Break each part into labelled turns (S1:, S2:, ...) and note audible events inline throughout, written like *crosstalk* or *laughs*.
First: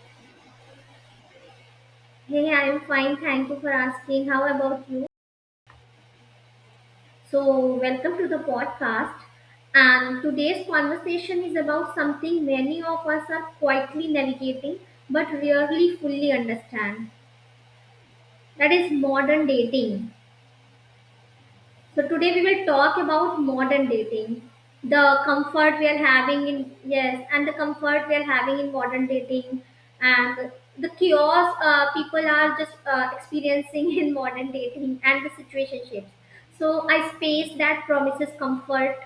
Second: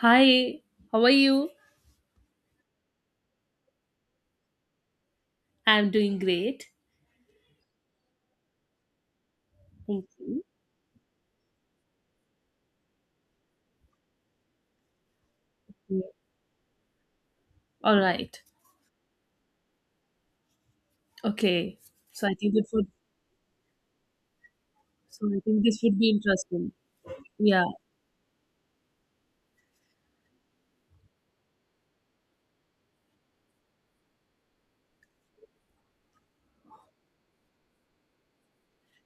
S1: Hi, how are you?
S2: Hey, I'm fine. Thank you for asking. How about you?
S1: I'm doing great.
S2: So, welcome to the podcast.
S1: Thank
S2: And
S1: you.
S2: today's conversation is about something many of us are quietly navigating but rarely
S1: Yeah.
S2: fully understand.
S1: All right.
S2: That is modern dating.
S1: Okay.
S2: So
S1: So
S2: today
S1: I
S2: we
S1: think it
S2: will
S1: would
S2: talk about modern dating, the
S1: so I think
S2: comfort
S1: this
S2: we
S1: would
S2: are
S1: be
S2: having
S1: interesting.
S2: in yes, and the
S1: Yeah.
S2: comfort we are having in modern dating, and the chaos people are just experiencing *laughs* in modern dating and the situationships. So a space that promises comfort,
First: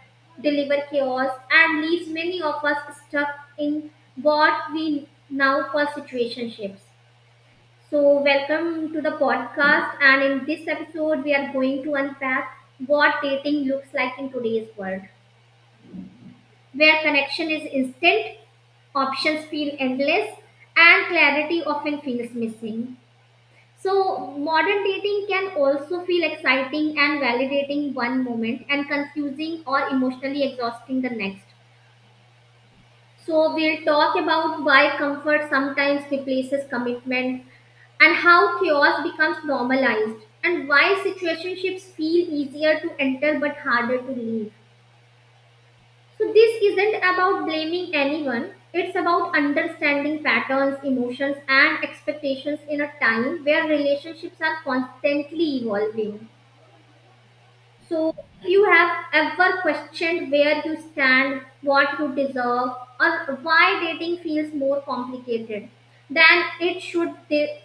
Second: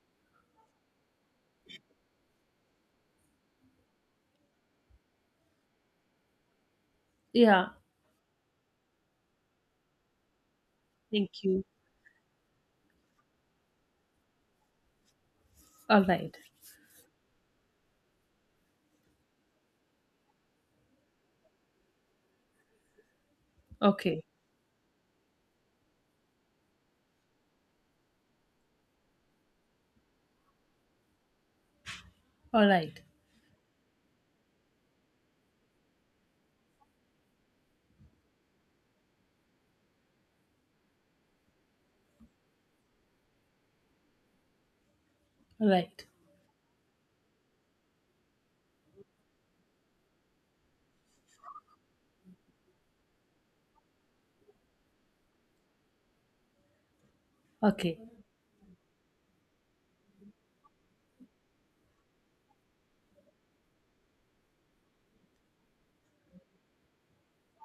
S2: deliver chaos, and leaves many of us stuck in what we now call situationships.
S1: Yeah.
S2: So, welcome to the podcast. And in this episode, we
S1: Thank
S2: are
S1: you.
S2: going to unpack what dating looks like in today's world,
S1: All right.
S2: where connection is instant, options feel endless, and clarity often feels missing.
S1: Okay.
S2: So, modern dating can also feel exciting and validating one moment and confusing or emotionally exhausting the next.
S1: All right.
S2: So, we'll talk about why comfort sometimes replaces commitment and how chaos becomes normalized and why situationships feel easier to enter but harder to leave.
S1: All right.
S2: So, this isn't about blaming anyone, it's about understanding patterns, emotions, and expectations in a time where relationships are constantly evolving.
S1: Okay.
S2: So, you have ever questioned where you stand, what you deserve, or why dating feels more complicated than it should?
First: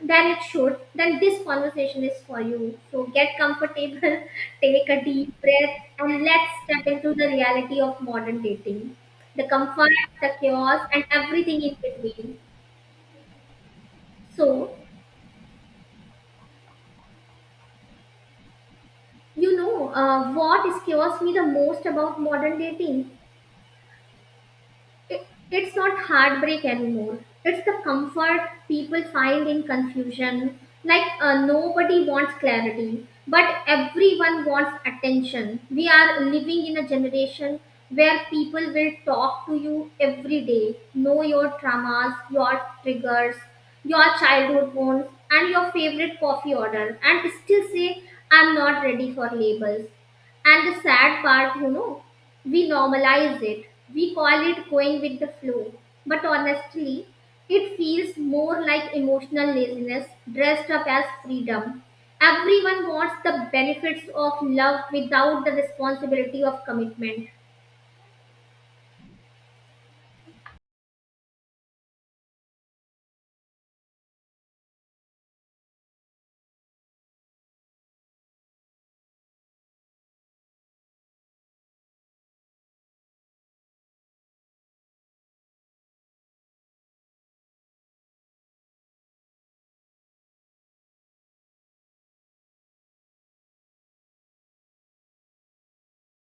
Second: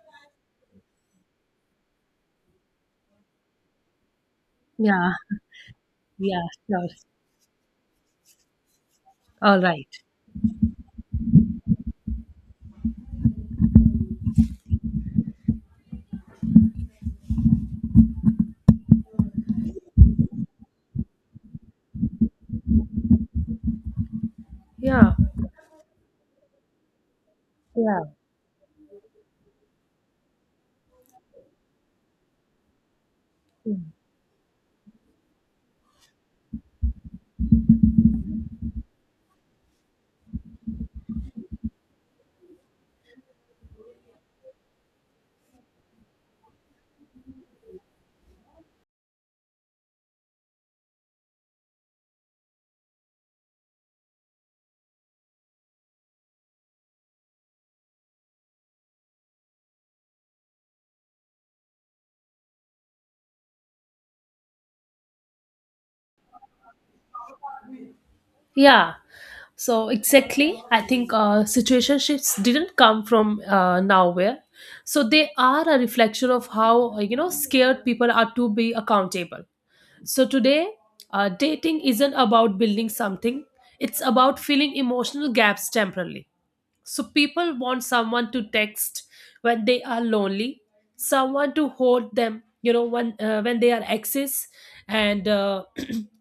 S2: Than it should. Then this conversation is for you. So get comfortable, *laughs* take a
S1: Yeah.
S2: deep breath, and
S1: Yeah.
S2: let's step
S1: Sure.
S2: into the reality of modern dating, the
S1: All
S2: comfort,
S1: right.
S2: the chaos, and everything in between. So what scares me the most about modern dating
S1: Yeah.
S2: it's not heartbreak anymore. It's the
S1: Yeah.
S2: comfort people find in confusion. Like nobody wants clarity, but everyone wants attention. We are living in a generation where people will talk to you every day, know your traumas, your triggers, your childhood wounds, and your favorite coffee order, and still say, I'm not ready for labels. And the sad part, we normalize it. We call it going with the flow. But honestly, it feels more like emotional laziness dressed up as freedom. Everyone wants the benefits of love without the responsibility of commitment.
S1: Yeah, so exactly. I think situationships didn't come from nowhere. So they are a reflection of how, scared people are to be accountable. So today, dating isn't about building something, it's about filling emotional gaps temporarily. So people want someone to text when they are lonely, someone to hold them, when they are exes, and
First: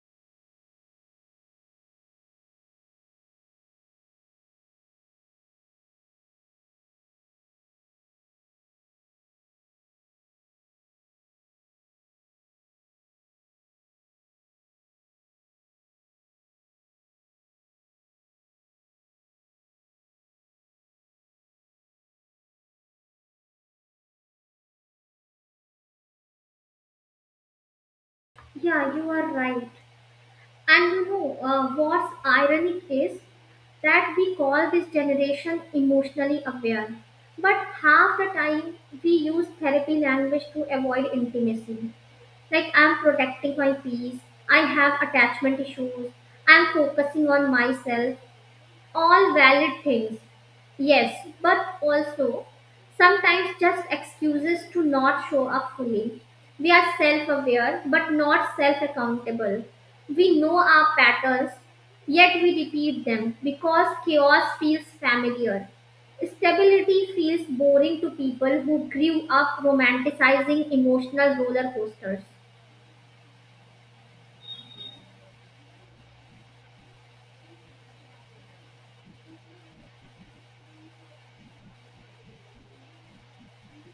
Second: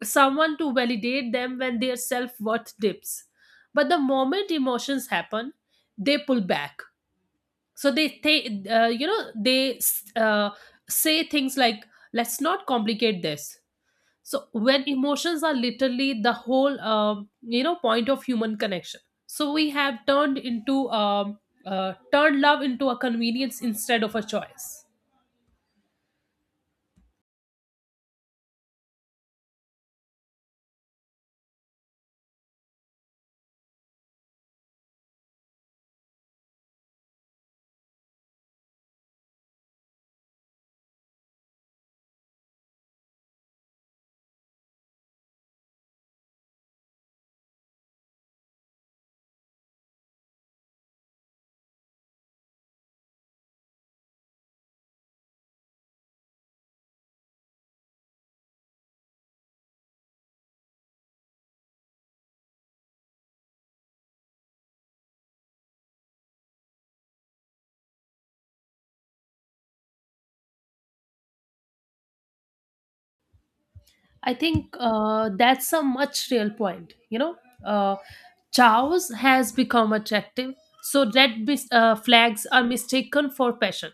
S1: someone to validate them when their self worth dips. But the moment emotions happen, they pull back. So they uh, say things like, "Let's not complicate this." So when emotions are literally the whole, point of human connection. So we have turned into turned love into a convenience instead of a choice.
S2: Yeah, you are right. And what's ironic is that we call this generation emotionally aware, but half the time we use therapy language to avoid intimacy. Like, I'm protecting my peace, I have attachment issues, I'm focusing on myself, all valid things, yes, but also sometimes just excuses to not show up fully. We are self-aware but not self-accountable. We know our patterns, yet we repeat them because chaos feels familiar. Stability feels boring to people who grew up romanticizing emotional roller coasters.
S1: I think that's a much real point. Uh, chaos has become attractive, so red flags are mistaken for passion.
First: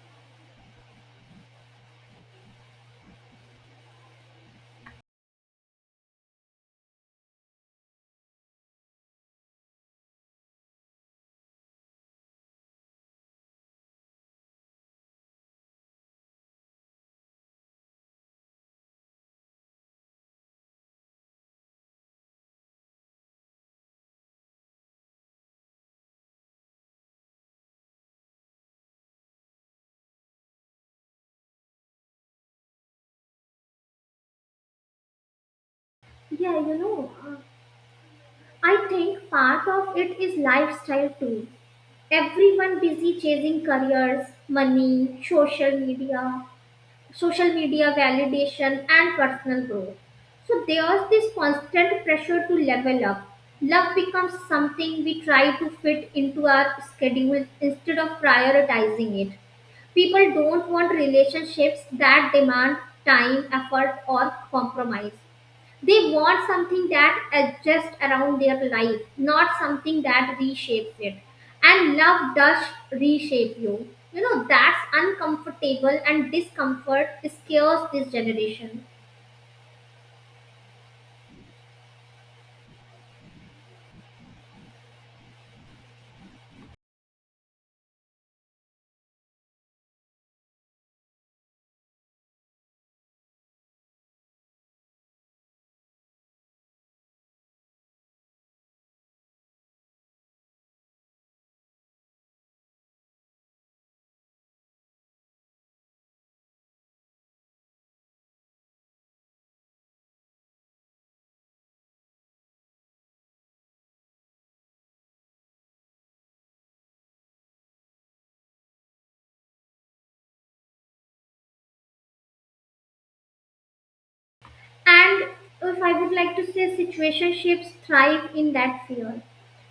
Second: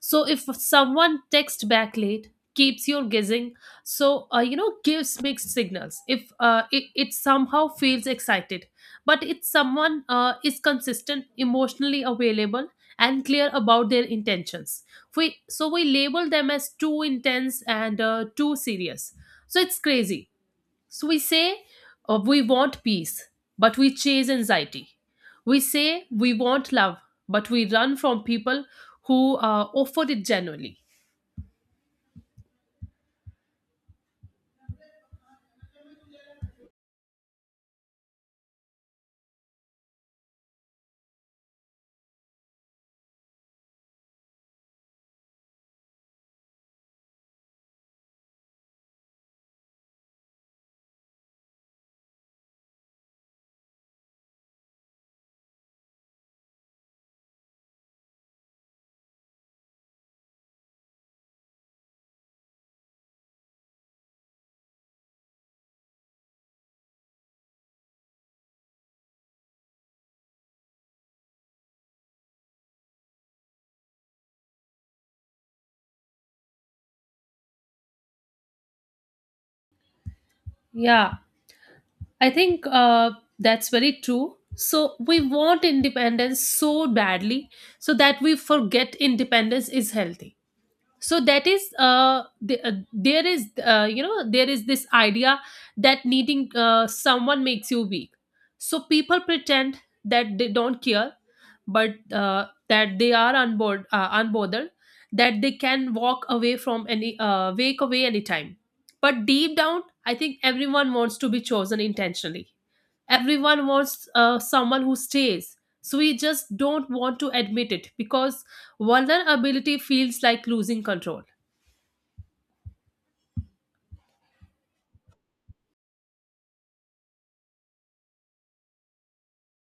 S1: So if someone texts back late, keeps you guessing. So gives mixed signals. If it somehow feels excited, but if someone is consistent, emotionally available, and clear about their intentions, we so we label them as too intense and too serious. So it's crazy, so we say we want peace, but we chase anxiety. We say we want love, but we run from people who offer it genuinely.
S2: Yeah, I think part of it is lifestyle too. Everyone busy chasing careers, money, social media validation, and personal growth. So there's this constant pressure to level up. Love becomes something we try to fit into our schedule instead of prioritizing it. People don't want relationships that demand time, effort, or compromise. They want something that adjusts around their life, not something that reshapes it. And love does reshape you. You know, that's uncomfortable and discomfort scares this generation.
S1: Yeah, I think that's very true. So we want independence so badly so that we forget independence is healthy, so that is there is there is this idea that needing someone makes you weak, so people pretend that they don't care, but that they are unbothered, that they can walk away from any wake away anytime, but deep down I think everyone wants to be chosen intentionally. Everyone wants someone who stays, so we just don't want to admit it because vulnerability feels like losing control.
S2: And if I would like to say, situationships thrive in that fear.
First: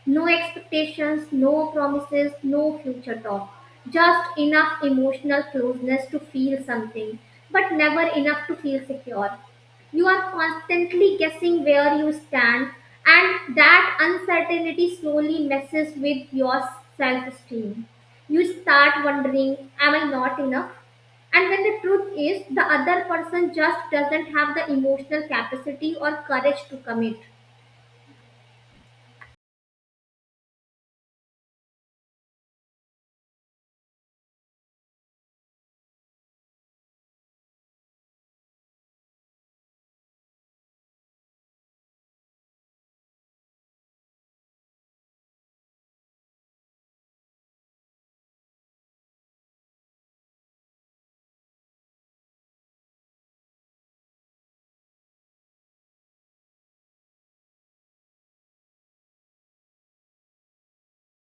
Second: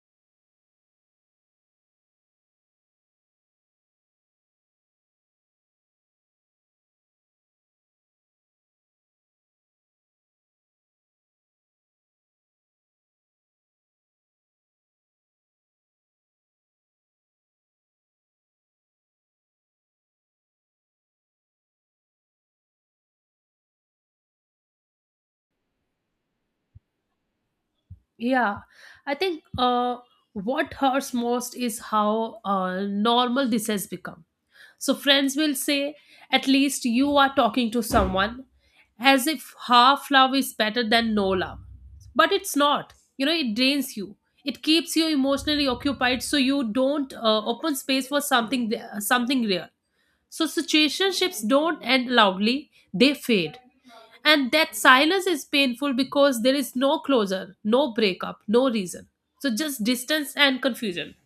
S2: No expectations, no promises, no future talk. Just enough emotional closeness to feel something, but never enough to feel secure. You are constantly guessing where you stand, and that uncertainty slowly messes with your self esteem. You start wondering, am I not enough? And when the truth is, the other person just doesn't have the emotional capacity or courage to commit.
S1: Yeah, I think what hurts most is how normal this has become. So friends will say, at least you are talking to someone, as if half love is better than no love. But it's not. You know, it drains you. It keeps you emotionally occupied, so you don't open space for something real. So situationships don't end loudly; they fade. And that silence is painful because there is no closure, no breakup, no reason. So just distance and confusion.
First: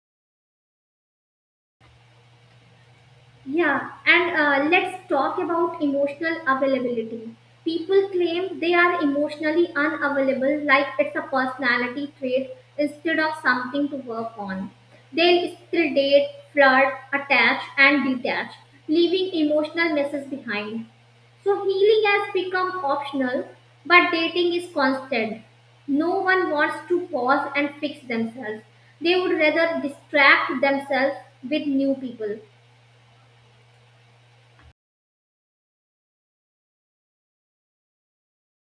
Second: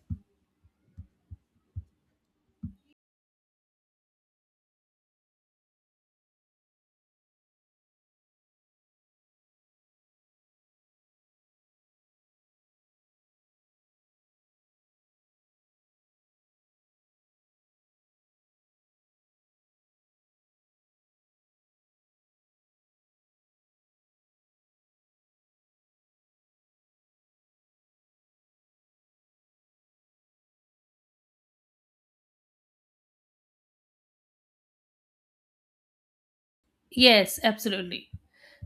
S2: Yeah, and let's talk about emotional availability. People claim they are emotionally unavailable, like it's a personality trait instead of something to work on. They'll still date, flirt, attach, and detach, leaving emotional messes behind. So healing has become optional, but dating is constant. No one wants to pause and fix themselves. They would rather distract themselves with new people.
S1: Yes, absolutely.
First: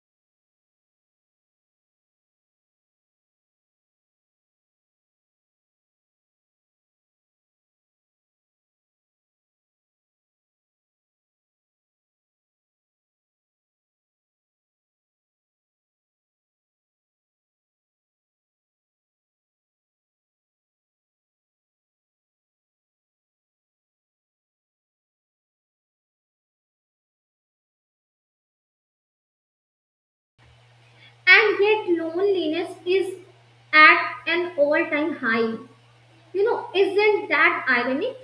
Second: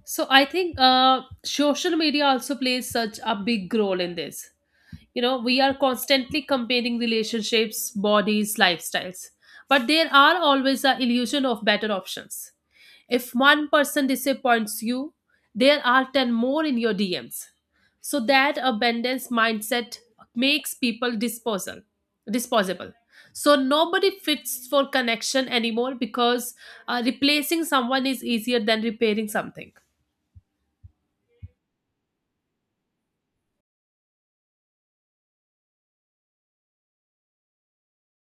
S1: So I think social media also plays such a big role in this. You know, we are constantly comparing relationships, bodies, lifestyles, but there are always a illusion of better options. If one person disappoints you, there are ten more in your DMs. So that abundance mindset makes people disposable. So nobody fits for connection anymore because replacing someone is easier than repairing something.
S2: And yet, loneliness is at an all time high. You know, isn't that ironic?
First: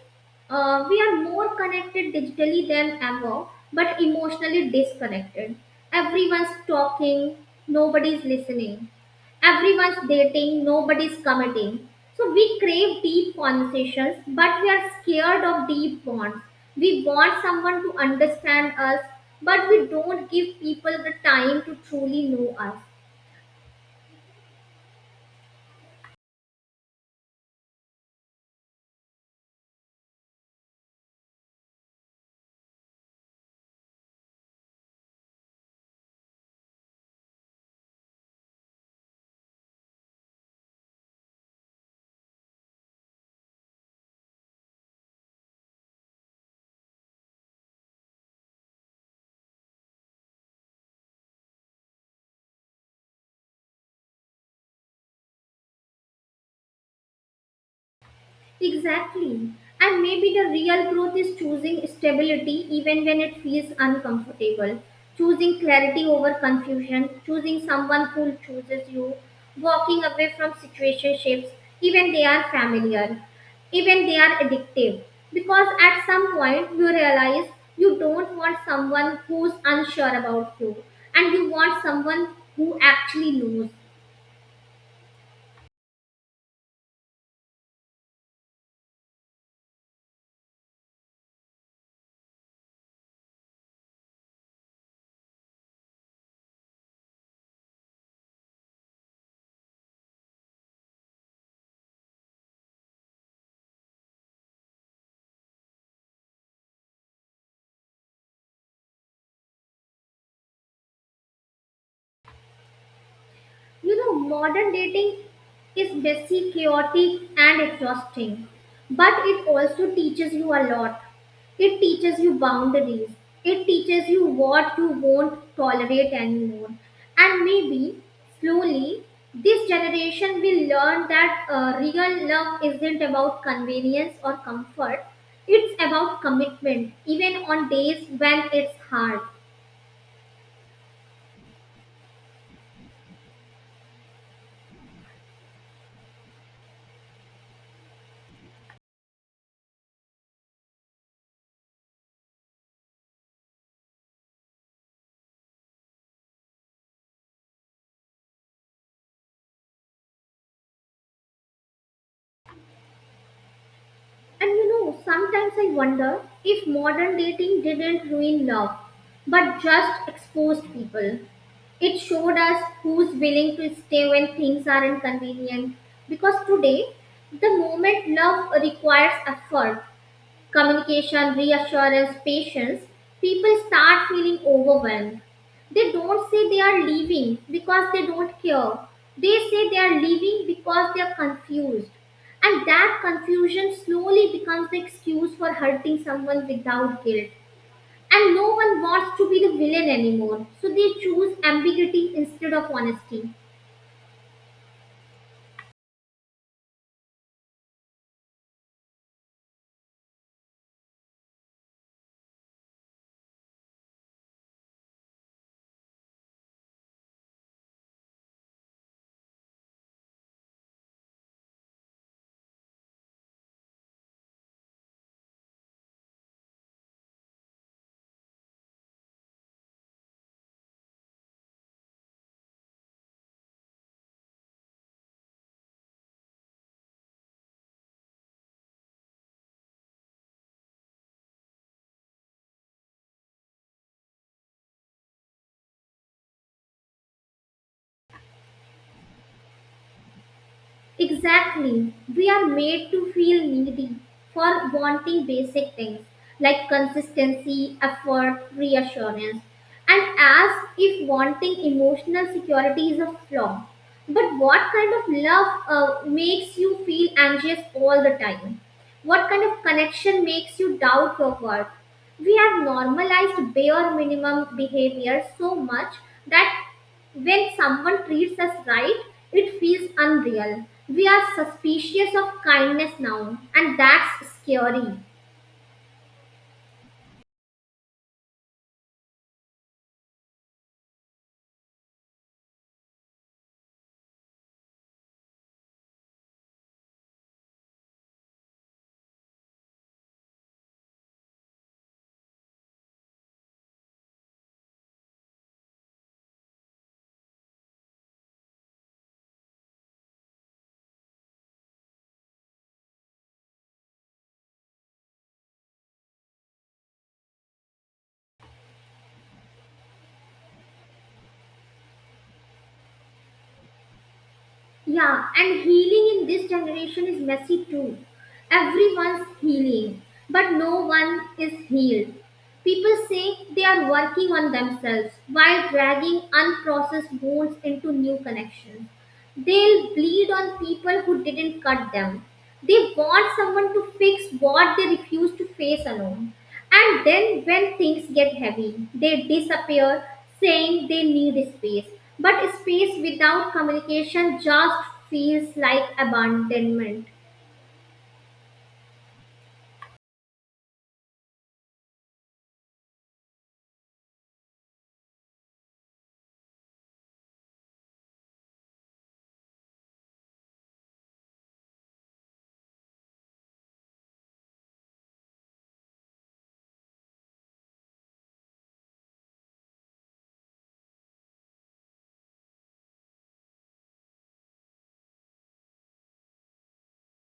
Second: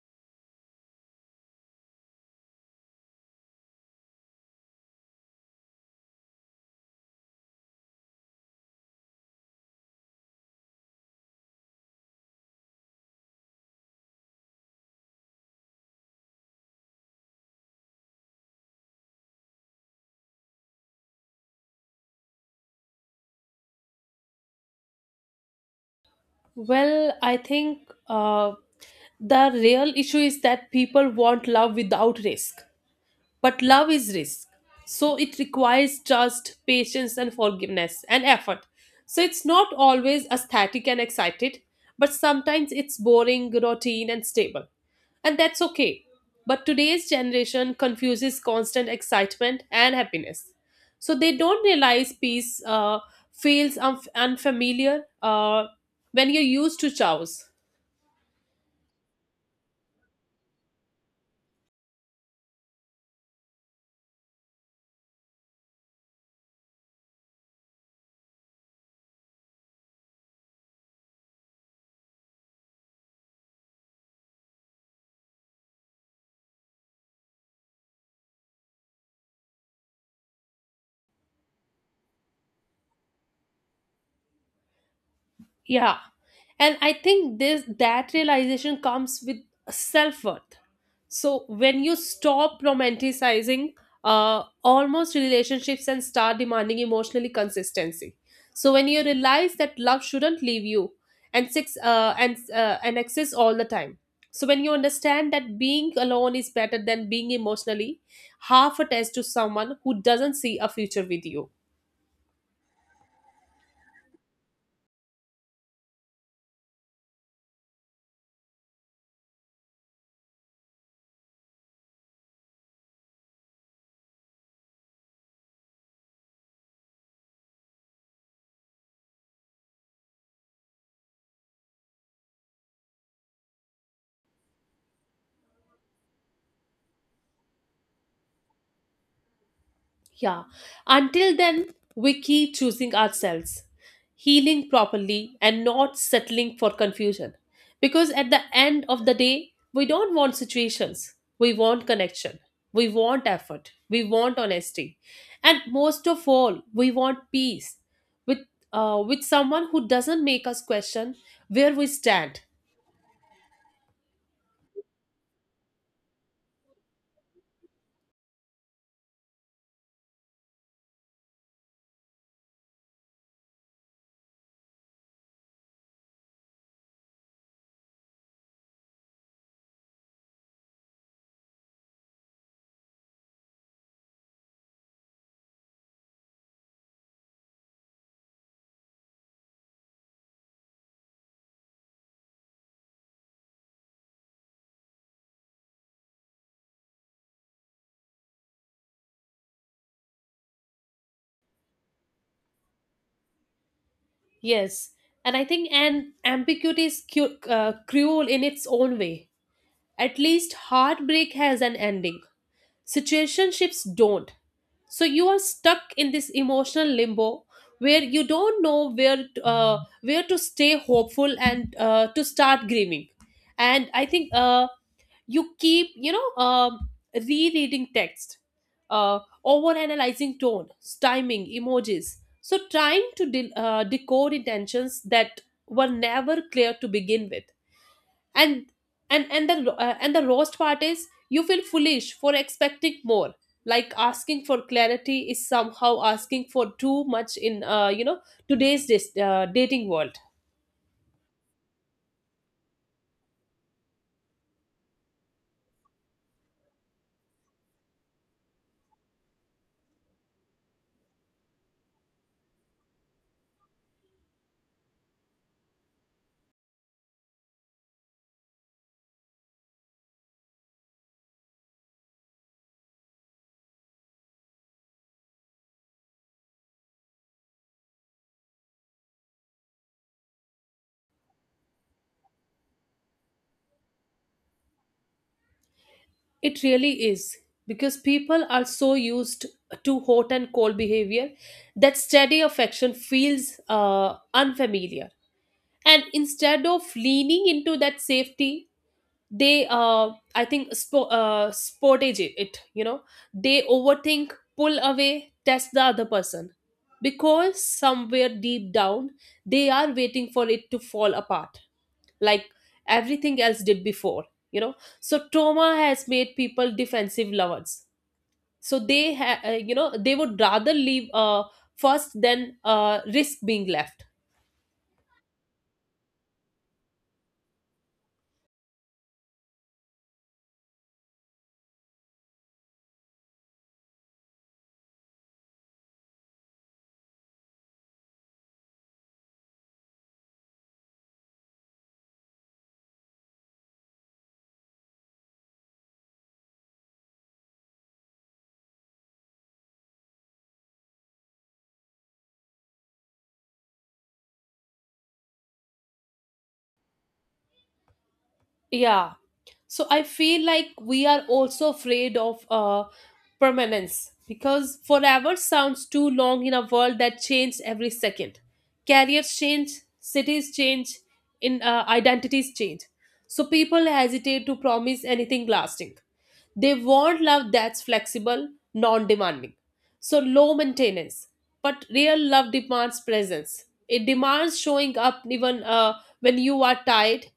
S2: We are more connected digitally than ever, but emotionally disconnected. Everyone's talking, nobody's listening. Everyone's dating, nobody's committing. So we crave deep conversations, but we are scared of deep bonds. We want someone to understand us, but we don't give people the time to truly know us.
S1: Well, I think uh, the real issue is that people want love without risk. But love is risk. So it requires trust, patience, and forgiveness and effort. So it's not always aesthetic and excited, but sometimes it's boring, routine, and stable. And that's okay. But today's generation confuses constant excitement and happiness. So they don't realize peace unfamiliar when you're used to chaos.
S2: Exactly. And maybe the real growth is choosing stability even when it feels uncomfortable, choosing clarity over confusion, choosing someone who chooses you, walking away from situationships, even they are familiar, even they are addictive. Because at some point you realize you don't want someone who's unsure about you and you want someone who actually knows.
S1: Yeah. And I think this that realization comes with self-worth, so when you stop romanticizing almost relationships and start demanding emotionally consistency, so when you realize that love shouldn't leave you and six and exist all the time, so when you understand that being alone is better than being emotionally half attached to someone who doesn't see a future with you.
S2: You know, modern dating is messy, chaotic, and exhausting, but it also teaches you a lot. It teaches you boundaries, it teaches you what you won't tolerate anymore. And maybe slowly, this generation will learn that real love isn't about convenience or comfort, it's about commitment, even on days when it's hard.
S1: Yeah. Until then, we keep choosing ourselves, healing properly, and not settling for confusion. Because at the end of the day, we don't want situations. We want connection. We want effort. We want honesty. And most of all, we want peace with, with someone who doesn't make us question where we stand.
S2: And you know, sometimes I wonder if modern dating didn't ruin love, but just exposed people. It showed us who's willing to stay when things are inconvenient. Because today, the moment love requires effort, communication, reassurance, patience, people start feeling overwhelmed. They don't say they are leaving because they don't care. They say they are leaving because they are confused. And that confusion slowly becomes the excuse for hurting someone without guilt. And no one wants to be the villain anymore, so they choose ambiguity instead of honesty.
S1: Yes, and I think an ambiguity is cruel in its own way. At least heartbreak has an ending. Situationships don't. So you are stuck in this emotional limbo where you don't know where to stay hopeful and to start grieving. And I think you keep rereading text, over analyzing tone, timing, emojis, so trying to decode intentions that were never clear to begin with. And and and the uh, and the worst part is you feel foolish for expecting more, like asking for clarity is somehow asking for too much in, today's dating world.
S2: Exactly. We are made to feel needy for wanting basic things like consistency, effort, reassurance, and as if wanting emotional security is a flaw. But what kind of love makes you feel anxious all the time? What kind of connection makes you doubt your worth? We have normalized bare minimum behavior so much that when someone treats us right, it feels unreal. We are suspicious of kindness now, and that's scary.
S1: It really is because people are so used to hot and cold behavior that steady affection feels unfamiliar. And instead of leaning into that safety, I think, sportage it. You know, they overthink, pull away, test the other person because somewhere deep down they are waiting for it to fall apart like everything else did before, you know. So trauma has made people defensive lovers, so they would rather leave first than risk being left.
S2: Yeah, and healing in this generation is messy too. Everyone's healing, but no one is healed. People say they are working on themselves while dragging unprocessed wounds into new connections. They'll bleed on people who didn't cut them. They want someone to fix what they refuse to face alone. And then when things get heavy, they disappear saying they need space. But space without communication just feels like abandonment.
S1: Yeah, so I feel like we are also afraid of permanence because forever sounds too long in a world that changes every second. Careers change, cities change, in identities change, so people hesitate to promise anything lasting. They want love that's flexible, non-demanding, so low maintenance, but real love demands presence. It demands showing up even when you are tired,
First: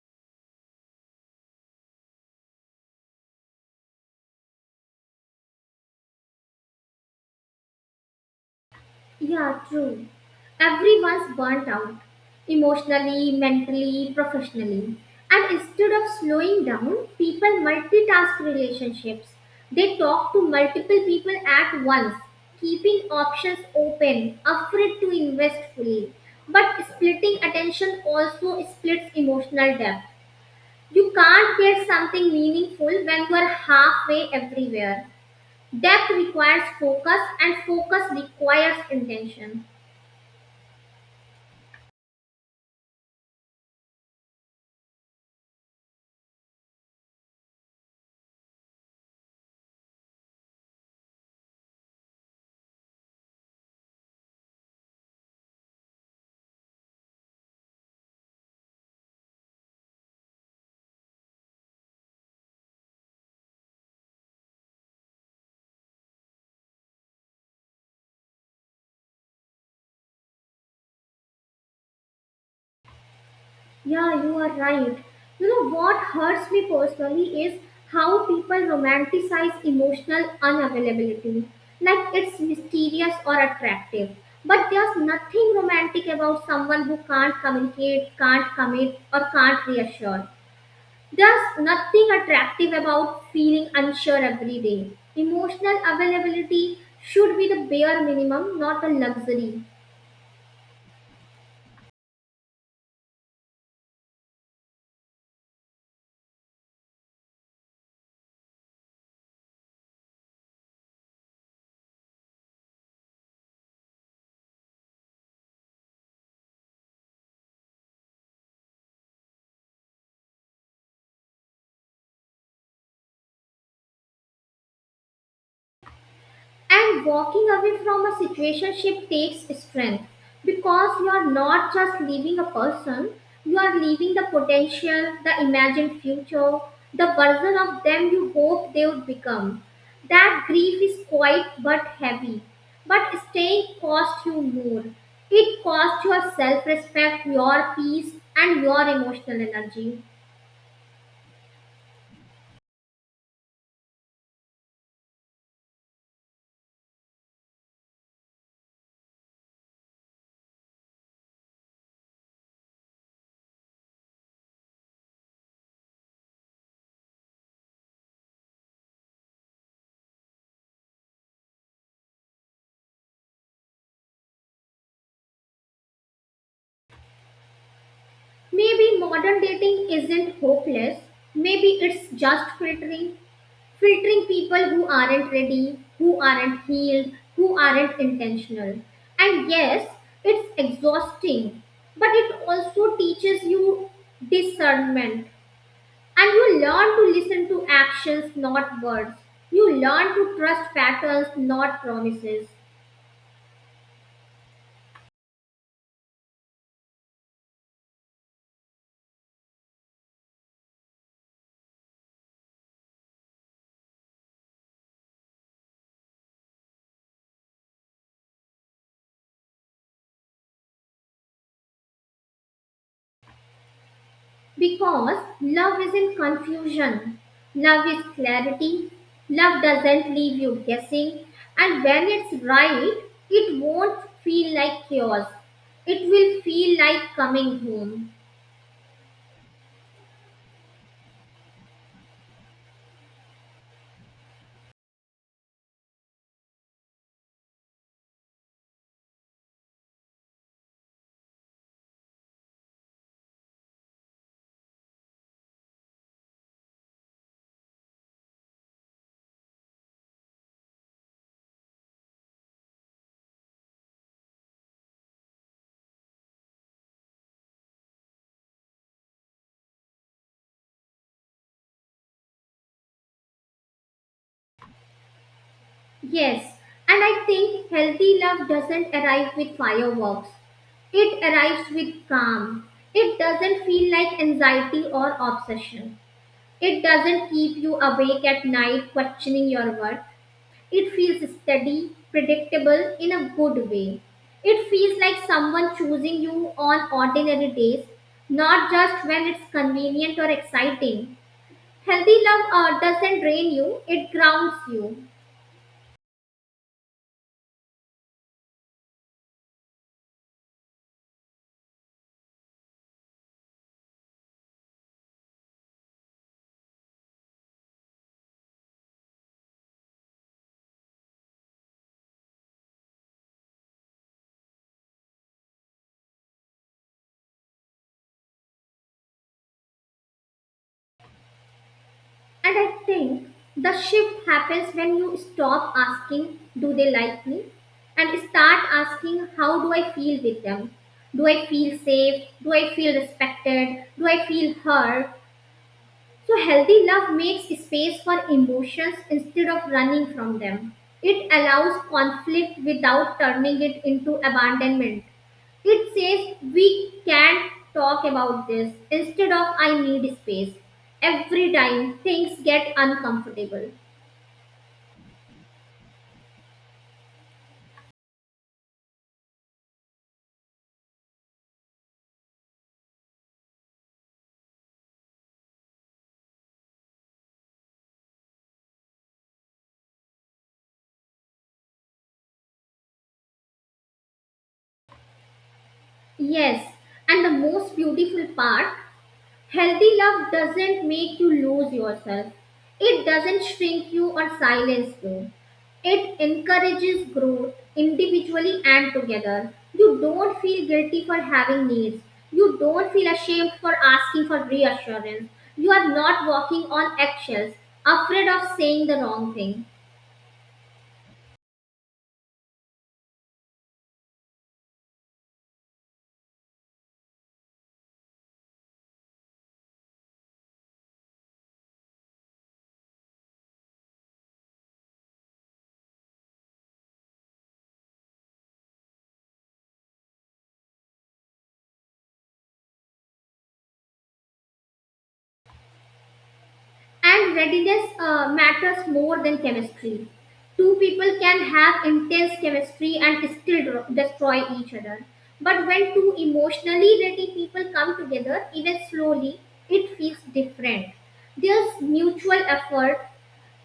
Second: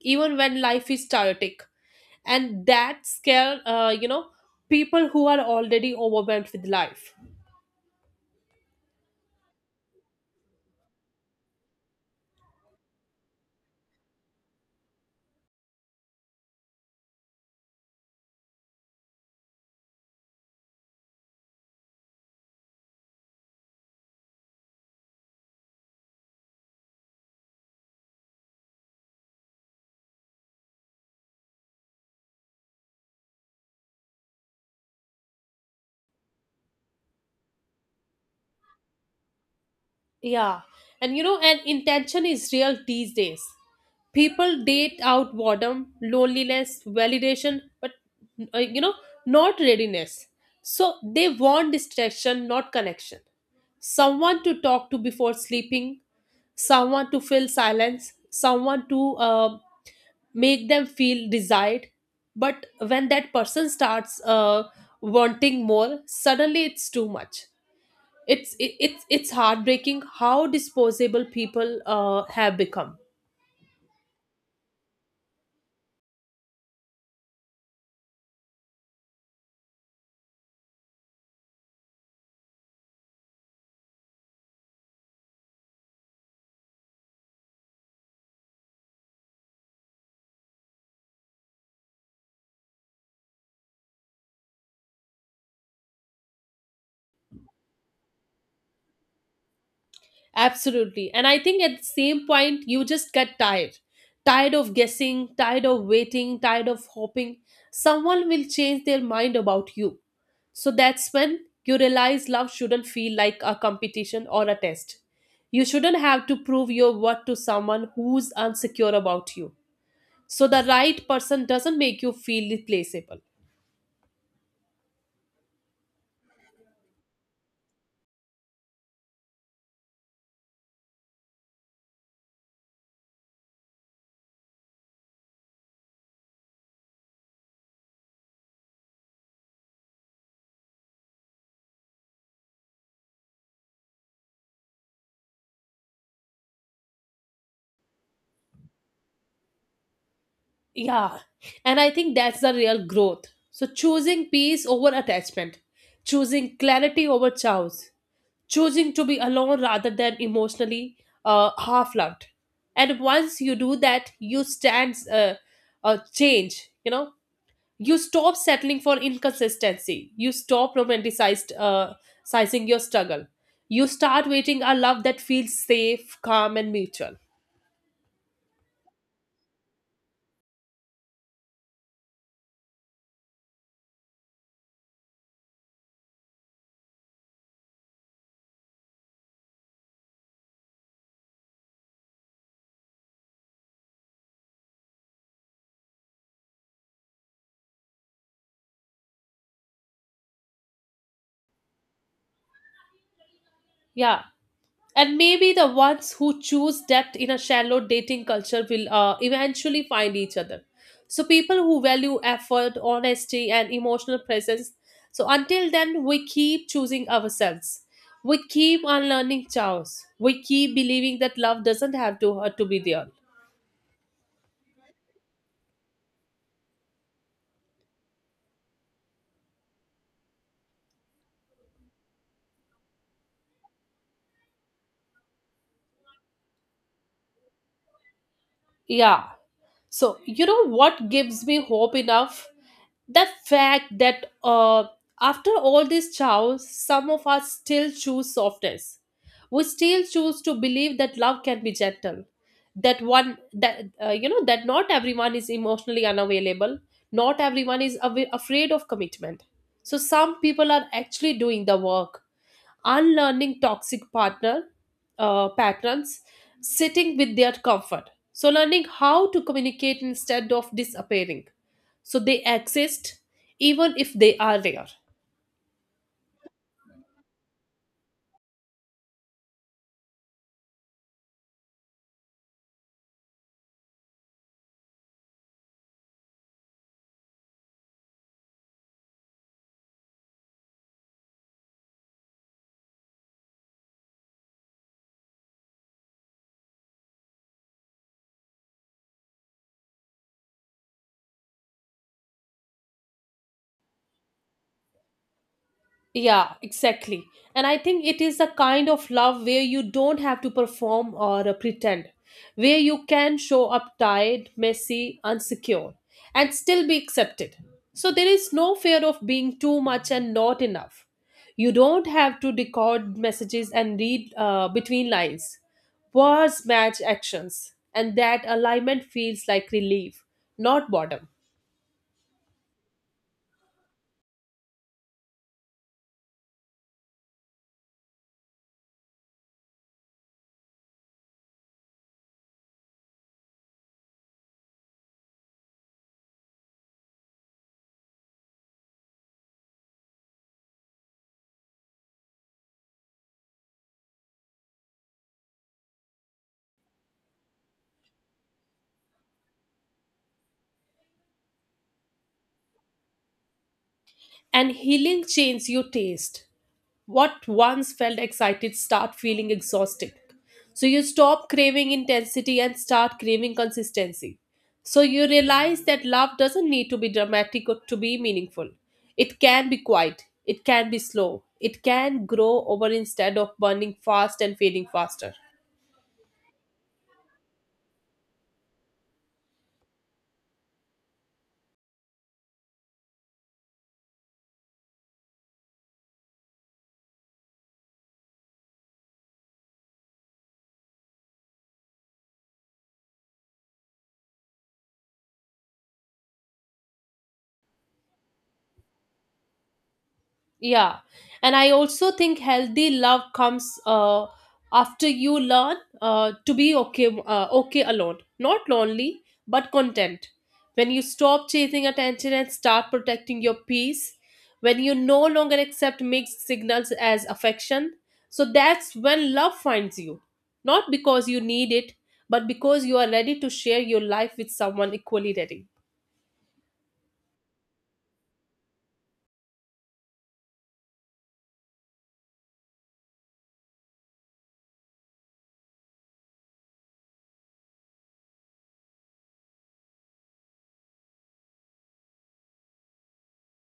S1: even when life is chaotic, and that scare people who are already overwhelmed with life.
S2: Yeah, true. Everyone's burnt out emotionally, mentally, professionally. And instead of slowing down, people multitask relationships. They talk to multiple people at once, keeping options open, afraid to invest fully. But splitting attention also splits emotional depth. You can't get something meaningful when you are halfway everywhere. Depth requires focus, and focus requires intention.
S1: Yeah. And you know, and intention is real these days. People date out boredom, loneliness, validation, but, uh, you know, not readiness. So they want distraction, not connection. Someone to talk to before sleeping, someone to fill silence, someone to make them feel desired. But when that person starts wanting more, suddenly it's too much. It's it, it's it's heartbreaking how disposable people have become.
S2: Yeah, you are right. You know what hurts me personally is how people romanticize emotional unavailability. Like it's mysterious or attractive. But there's nothing romantic about someone who can't communicate, can't commit, or can't reassure. There's nothing attractive about feeling unsure every day. Emotional availability should be the bare minimum, not a luxury.
S1: Absolutely. And I think at the same point you just get tired, tired of guessing, tired of waiting, tired of hoping someone will change their mind about you. So that's when you realize love shouldn't feel like a competition or a test. You shouldn't have to prove your worth to someone who's insecure about you, so the right person doesn't make you feel replaceable.
S2: And walking away from a situationship takes strength because you are not just leaving a person, you are leaving the potential, the imagined future, the version of them you hope they would become. That grief is quiet but heavy, but staying costs you more. It costs your self respect, your peace, and your emotional energy.
S1: Yeah, and I think that's the real growth. So, choosing peace over attachment, choosing clarity over chows, choosing to be alone rather than emotionally half loved. And once you do that, you stand change, you stop settling for inconsistency, you stop romanticized sizing your struggle, you start waiting a love that feels safe, calm, and mutual.
S2: Maybe modern dating isn't hopeless, maybe it's just filtering people who aren't ready, who aren't healed, who aren't intentional. And yes, it's exhausting, but it also teaches you discernment. And you learn to listen to actions, not words. You learn to trust patterns, not promises.
S1: Yeah. And maybe the ones who choose depth in a shallow dating culture will eventually find each other. So, people who value effort, honesty, and emotional presence. So, until then, we keep choosing ourselves. We keep unlearning chaos. We keep believing that love doesn't have to hurt to be there.
S2: Because love isn't confusion, love is clarity, love doesn't leave you guessing, and when it's right, it won't feel like chaos. It will feel like coming home.
S1: Yeah. So, you know what gives me hope enough? The fact that after all this chaos, some of us still choose softness. We still choose to believe that love can be gentle. That one, that that not everyone is emotionally unavailable. Not everyone is afraid of commitment. So some people are actually doing the work, unlearning toxic partner patterns, sitting with their comfort. So, learning how to communicate instead of disappearing. So, they exist, even if they are rare.
S2: Yes, and I think healthy love doesn't arrive with fireworks. It arrives with calm. It doesn't feel like anxiety or obsession. It doesn't keep you awake at night questioning your worth. It feels steady, predictable in a good way. It feels like someone choosing you on ordinary days, not just when it's convenient or exciting. Healthy love doesn't drain you, it grounds you.
S1: Yeah, exactly. And I think it is a kind of love where you don't have to perform or pretend, where you can show up tired, messy, insecure, and still be accepted. So there is no fear of being too much and not enough. You don't have to decode messages and read between lines. Words match actions, and that alignment feels like relief, not boredom.
S2: And I think the shift happens when you stop asking, do they like me? And start asking, how do I feel with them? Do I feel safe? Do I feel respected? Do I feel heard? So, healthy love makes space for emotions instead of running from them. It allows conflict without turning it into abandonment. It says, we can't talk about this, instead of I need space every time things get uncomfortable.
S1: And healing changes your taste. What once felt excited start feeling exhausting, so you stop craving intensity and start craving consistency. So you realize that love doesn't need to be dramatic or to be meaningful. It can be quiet, it can be slow, it can grow over instead of burning fast and fading faster.
S2: Yes, and the most beautiful part, healthy love doesn't make you lose yourself. It doesn't shrink you or silence you. It encourages growth individually and together. You don't feel guilty for having needs. You don't feel ashamed for asking for reassurance. You are not walking on eggshells, afraid of saying the wrong thing.
S1: Yeah. And I also think healthy love comes after you learn to be okay alone, not lonely, but content. When you stop chasing attention and start protecting your peace, when you no longer accept mixed signals as affection, so that's when love finds you. Not because you need it, but because you are ready to share your life with someone equally ready.
S2: And readiness matters more than chemistry. Two people can have intense chemistry and still destroy each other. But when two emotionally ready people come together, even slowly, it feels different. There's mutual effort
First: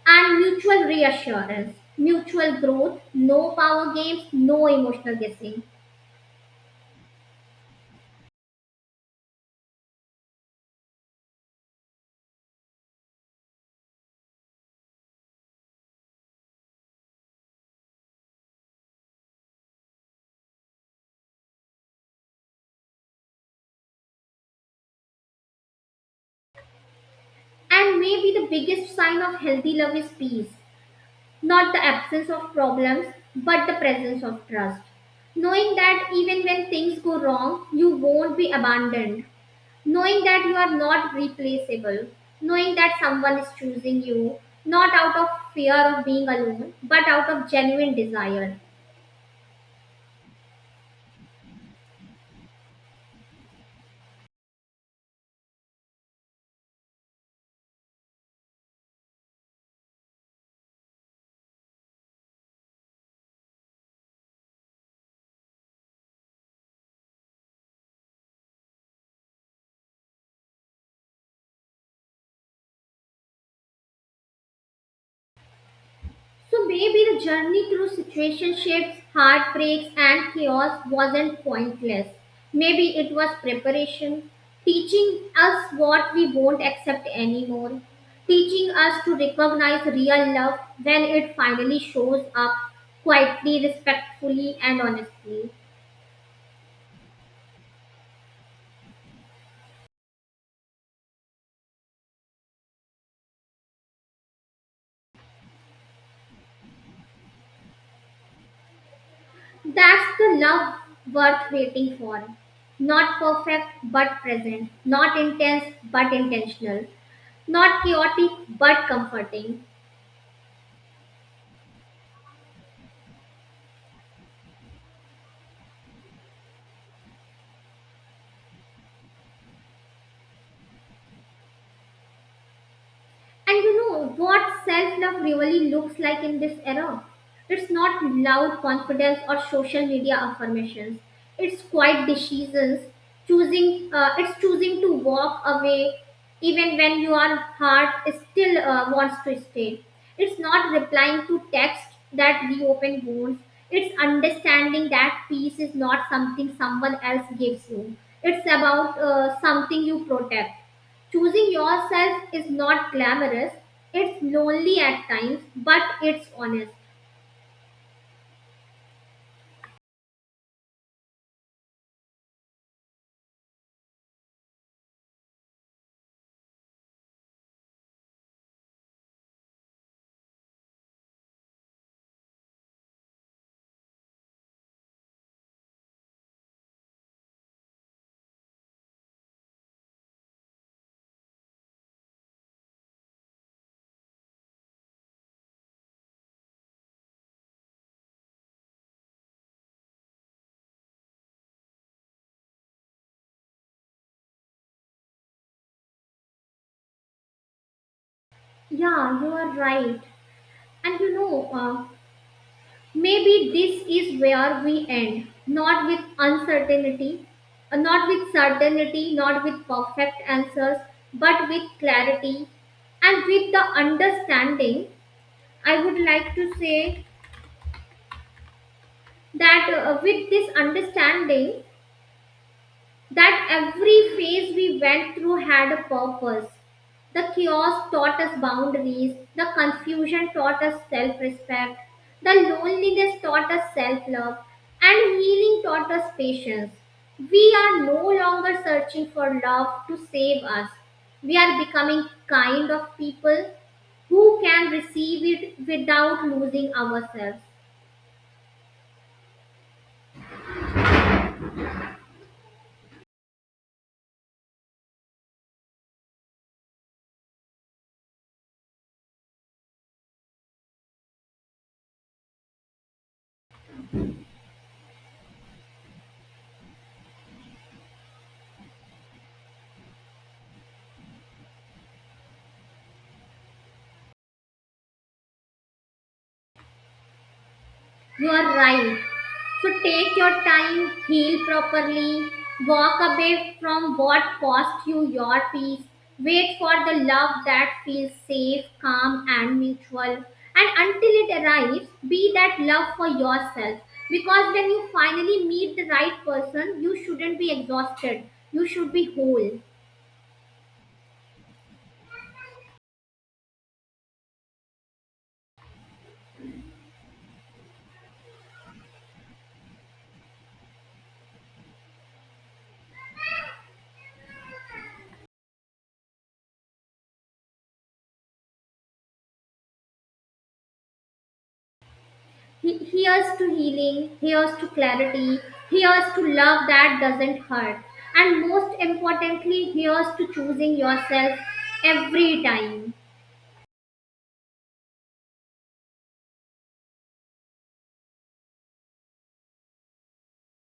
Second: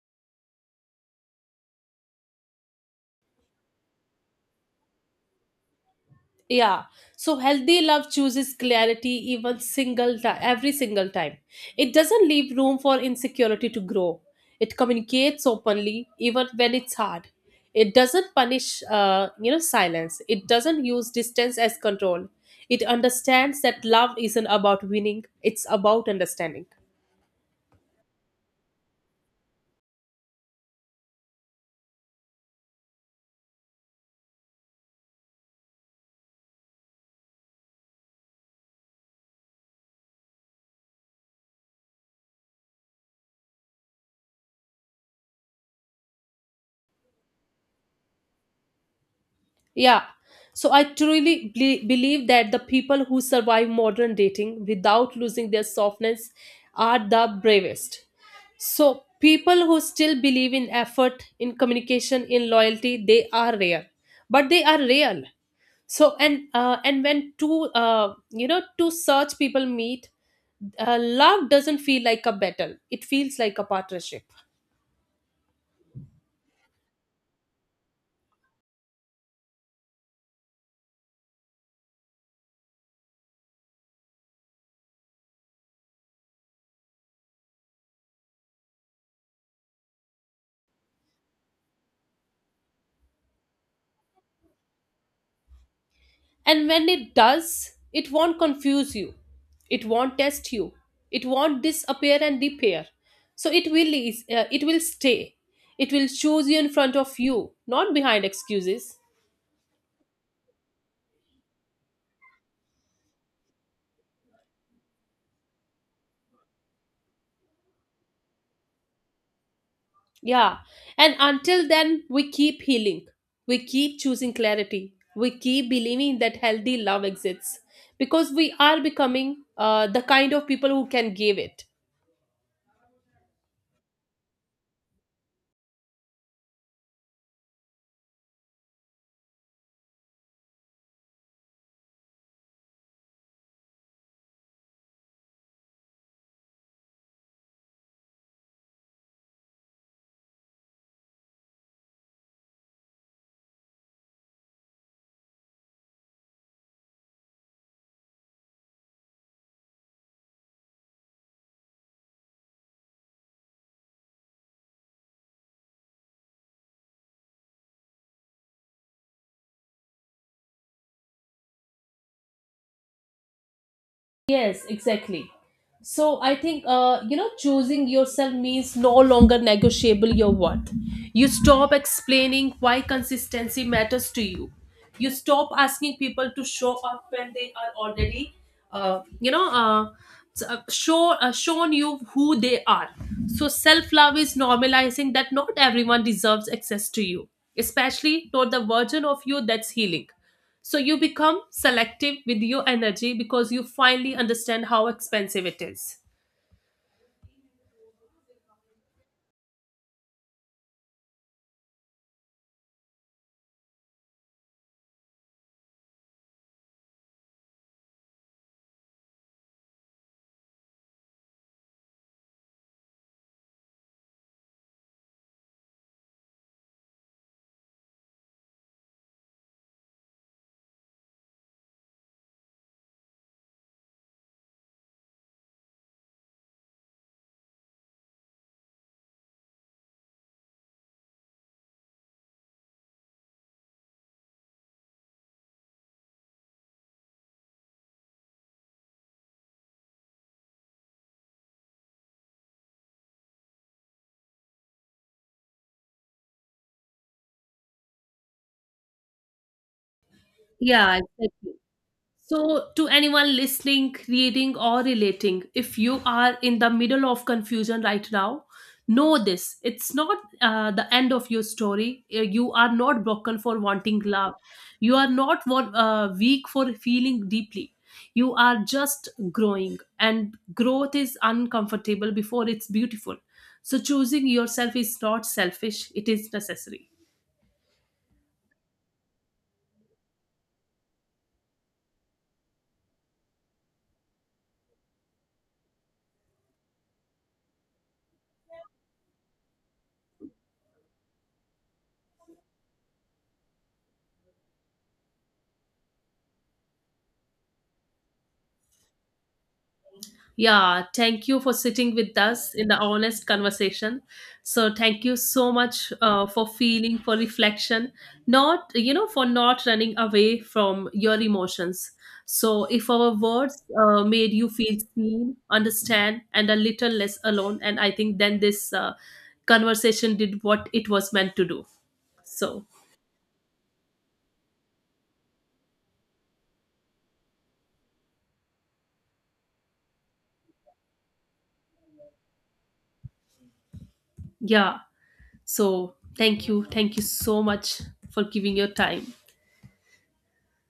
S2: and mutual reassurance, mutual growth, no power games, no emotional guessing.
S1: Yeah, so healthy love chooses clarity even single time every single time. It doesn't leave room for insecurity to grow, it communicates openly even when it's hard. It doesn't punish silence, it doesn't use distance as control. It understands that love isn't about winning, it's about understanding.
S2: And maybe the biggest sign of healthy love is peace. Not the absence of problems, but the presence of trust. Knowing that even when things go wrong, you won't be abandoned. Knowing that you are not replaceable. Knowing that someone is choosing you, not out of fear of being alone, but out of genuine desire.
S1: Yeah. So I truly believe that the people who survive modern dating without losing their softness are the bravest. So people who still believe in effort, in communication, in loyalty, they are rare, but they are real. So and when two two such people meet, love doesn't feel like a battle. It feels like a partnership.
S2: So maybe the journey through situationships, heartbreaks, and chaos wasn't pointless. Maybe it was preparation, teaching us what we won't accept anymore, teaching us to recognize real love when it finally shows up quietly, respectfully, and honestly.
S1: And when it does, it won't confuse you, it won't test you, it won't disappear and repair. So it will stay. It will choose you in front of you, not behind excuses.
S2: That's the love worth waiting for. Not perfect but present, not intense but intentional, not chaotic but comforting.
S1: Yeah. And until then, we keep healing. We keep choosing clarity. We keep believing that healthy love exists because we are becoming the kind of people who can give it.
S2: And you know what self love really looks like in this era? It's not loud confidence or social media affirmations. It's quiet decisions, it's choosing to walk away even when your heart is still wants to stay. It's not replying to texts that reopen wounds. It's understanding that peace is not something someone else gives you. It's about something you protect. Choosing yourself is not glamorous. It's lonely at times, but it's honest.
S1: Yes, exactly. So I think, choosing yourself means no longer negotiable your worth. You stop explaining why consistency matters to you. You stop asking people to show up when they are already, uh, you know uh, shown you who they are. So self love is normalizing that not everyone deserves access to you, especially not the version of you that's healing. So you become selective with your energy because you finally understand how expensive it is.
S2: Yeah, you are right. And maybe this is where we end. Not with uncertainty, not with certainty, not with perfect answers, but with clarity and with the understanding. I would like to say that with this understanding, that every phase we went through had a purpose. The chaos taught us boundaries, the confusion taught us self respect, the loneliness taught us self love, and healing taught us patience. We are no longer searching for love to save us. We are becoming kind of people who can receive it without losing ourselves.
S1: Yeah, exactly. So, to anyone listening, reading, or relating, if you are in the middle of confusion right now, know this: it's not the end of your story. You are not broken for wanting love. You are not weak for feeling deeply. You are just growing, and growth is uncomfortable before it's beautiful. So, choosing yourself is not selfish, it is necessary.
S2: You are right. So take your time, heal properly, walk away from what cost you your peace, wait for the love that feels safe, calm, and mutual. And until it arrives, be that love for yourself. Because when you finally meet the right person, you shouldn't be exhausted, you should be whole.
S1: Yeah, thank you for sitting with us in the honest conversation. So thank you so much for feeling, for reflection, not for not running away from your emotions. So if our words made you feel seen, understand, and a little less alone, and I think then this conversation did what it was meant to do. So,
S2: He hears to healing, hears to clarity, hears to love that doesn't hurt, and most importantly, hears to choosing yourself every time.
S1: yeah, so thank you. Thank you so much for giving your time.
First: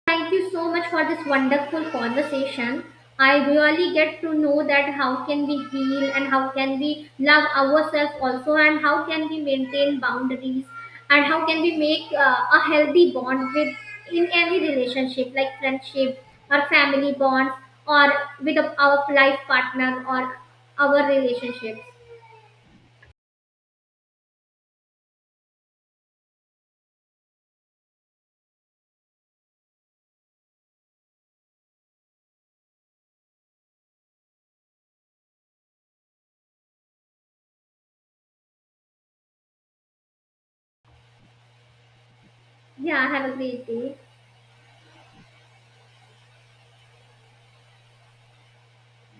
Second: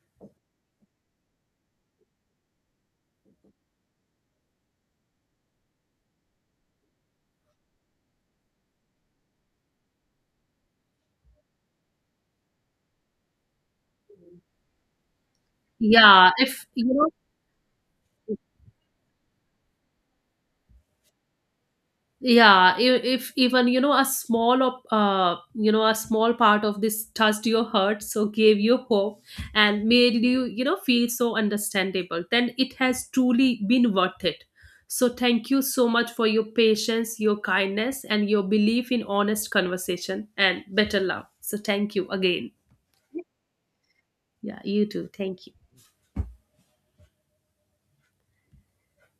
S2: Thank you so much for this wonderful conversation. I really get to know that how can we heal and how can we love ourselves also and how can we maintain boundaries and how can we make a healthy bond with in any relationship like friendship
S1: Yeah, if
S2: or
S1: you know,
S2: family bonds or with our life partner or our relationships.
S1: yeah, if even a small of a small part of this touched your heart, so gave you hope and made you you know feel so understandable, then it has truly been worth it. So thank you so much for your patience, your kindness, and your belief in honest conversation and better love. So thank you again.
S2: Yeah, have a great day.
S1: Yeah, you too. Thank you.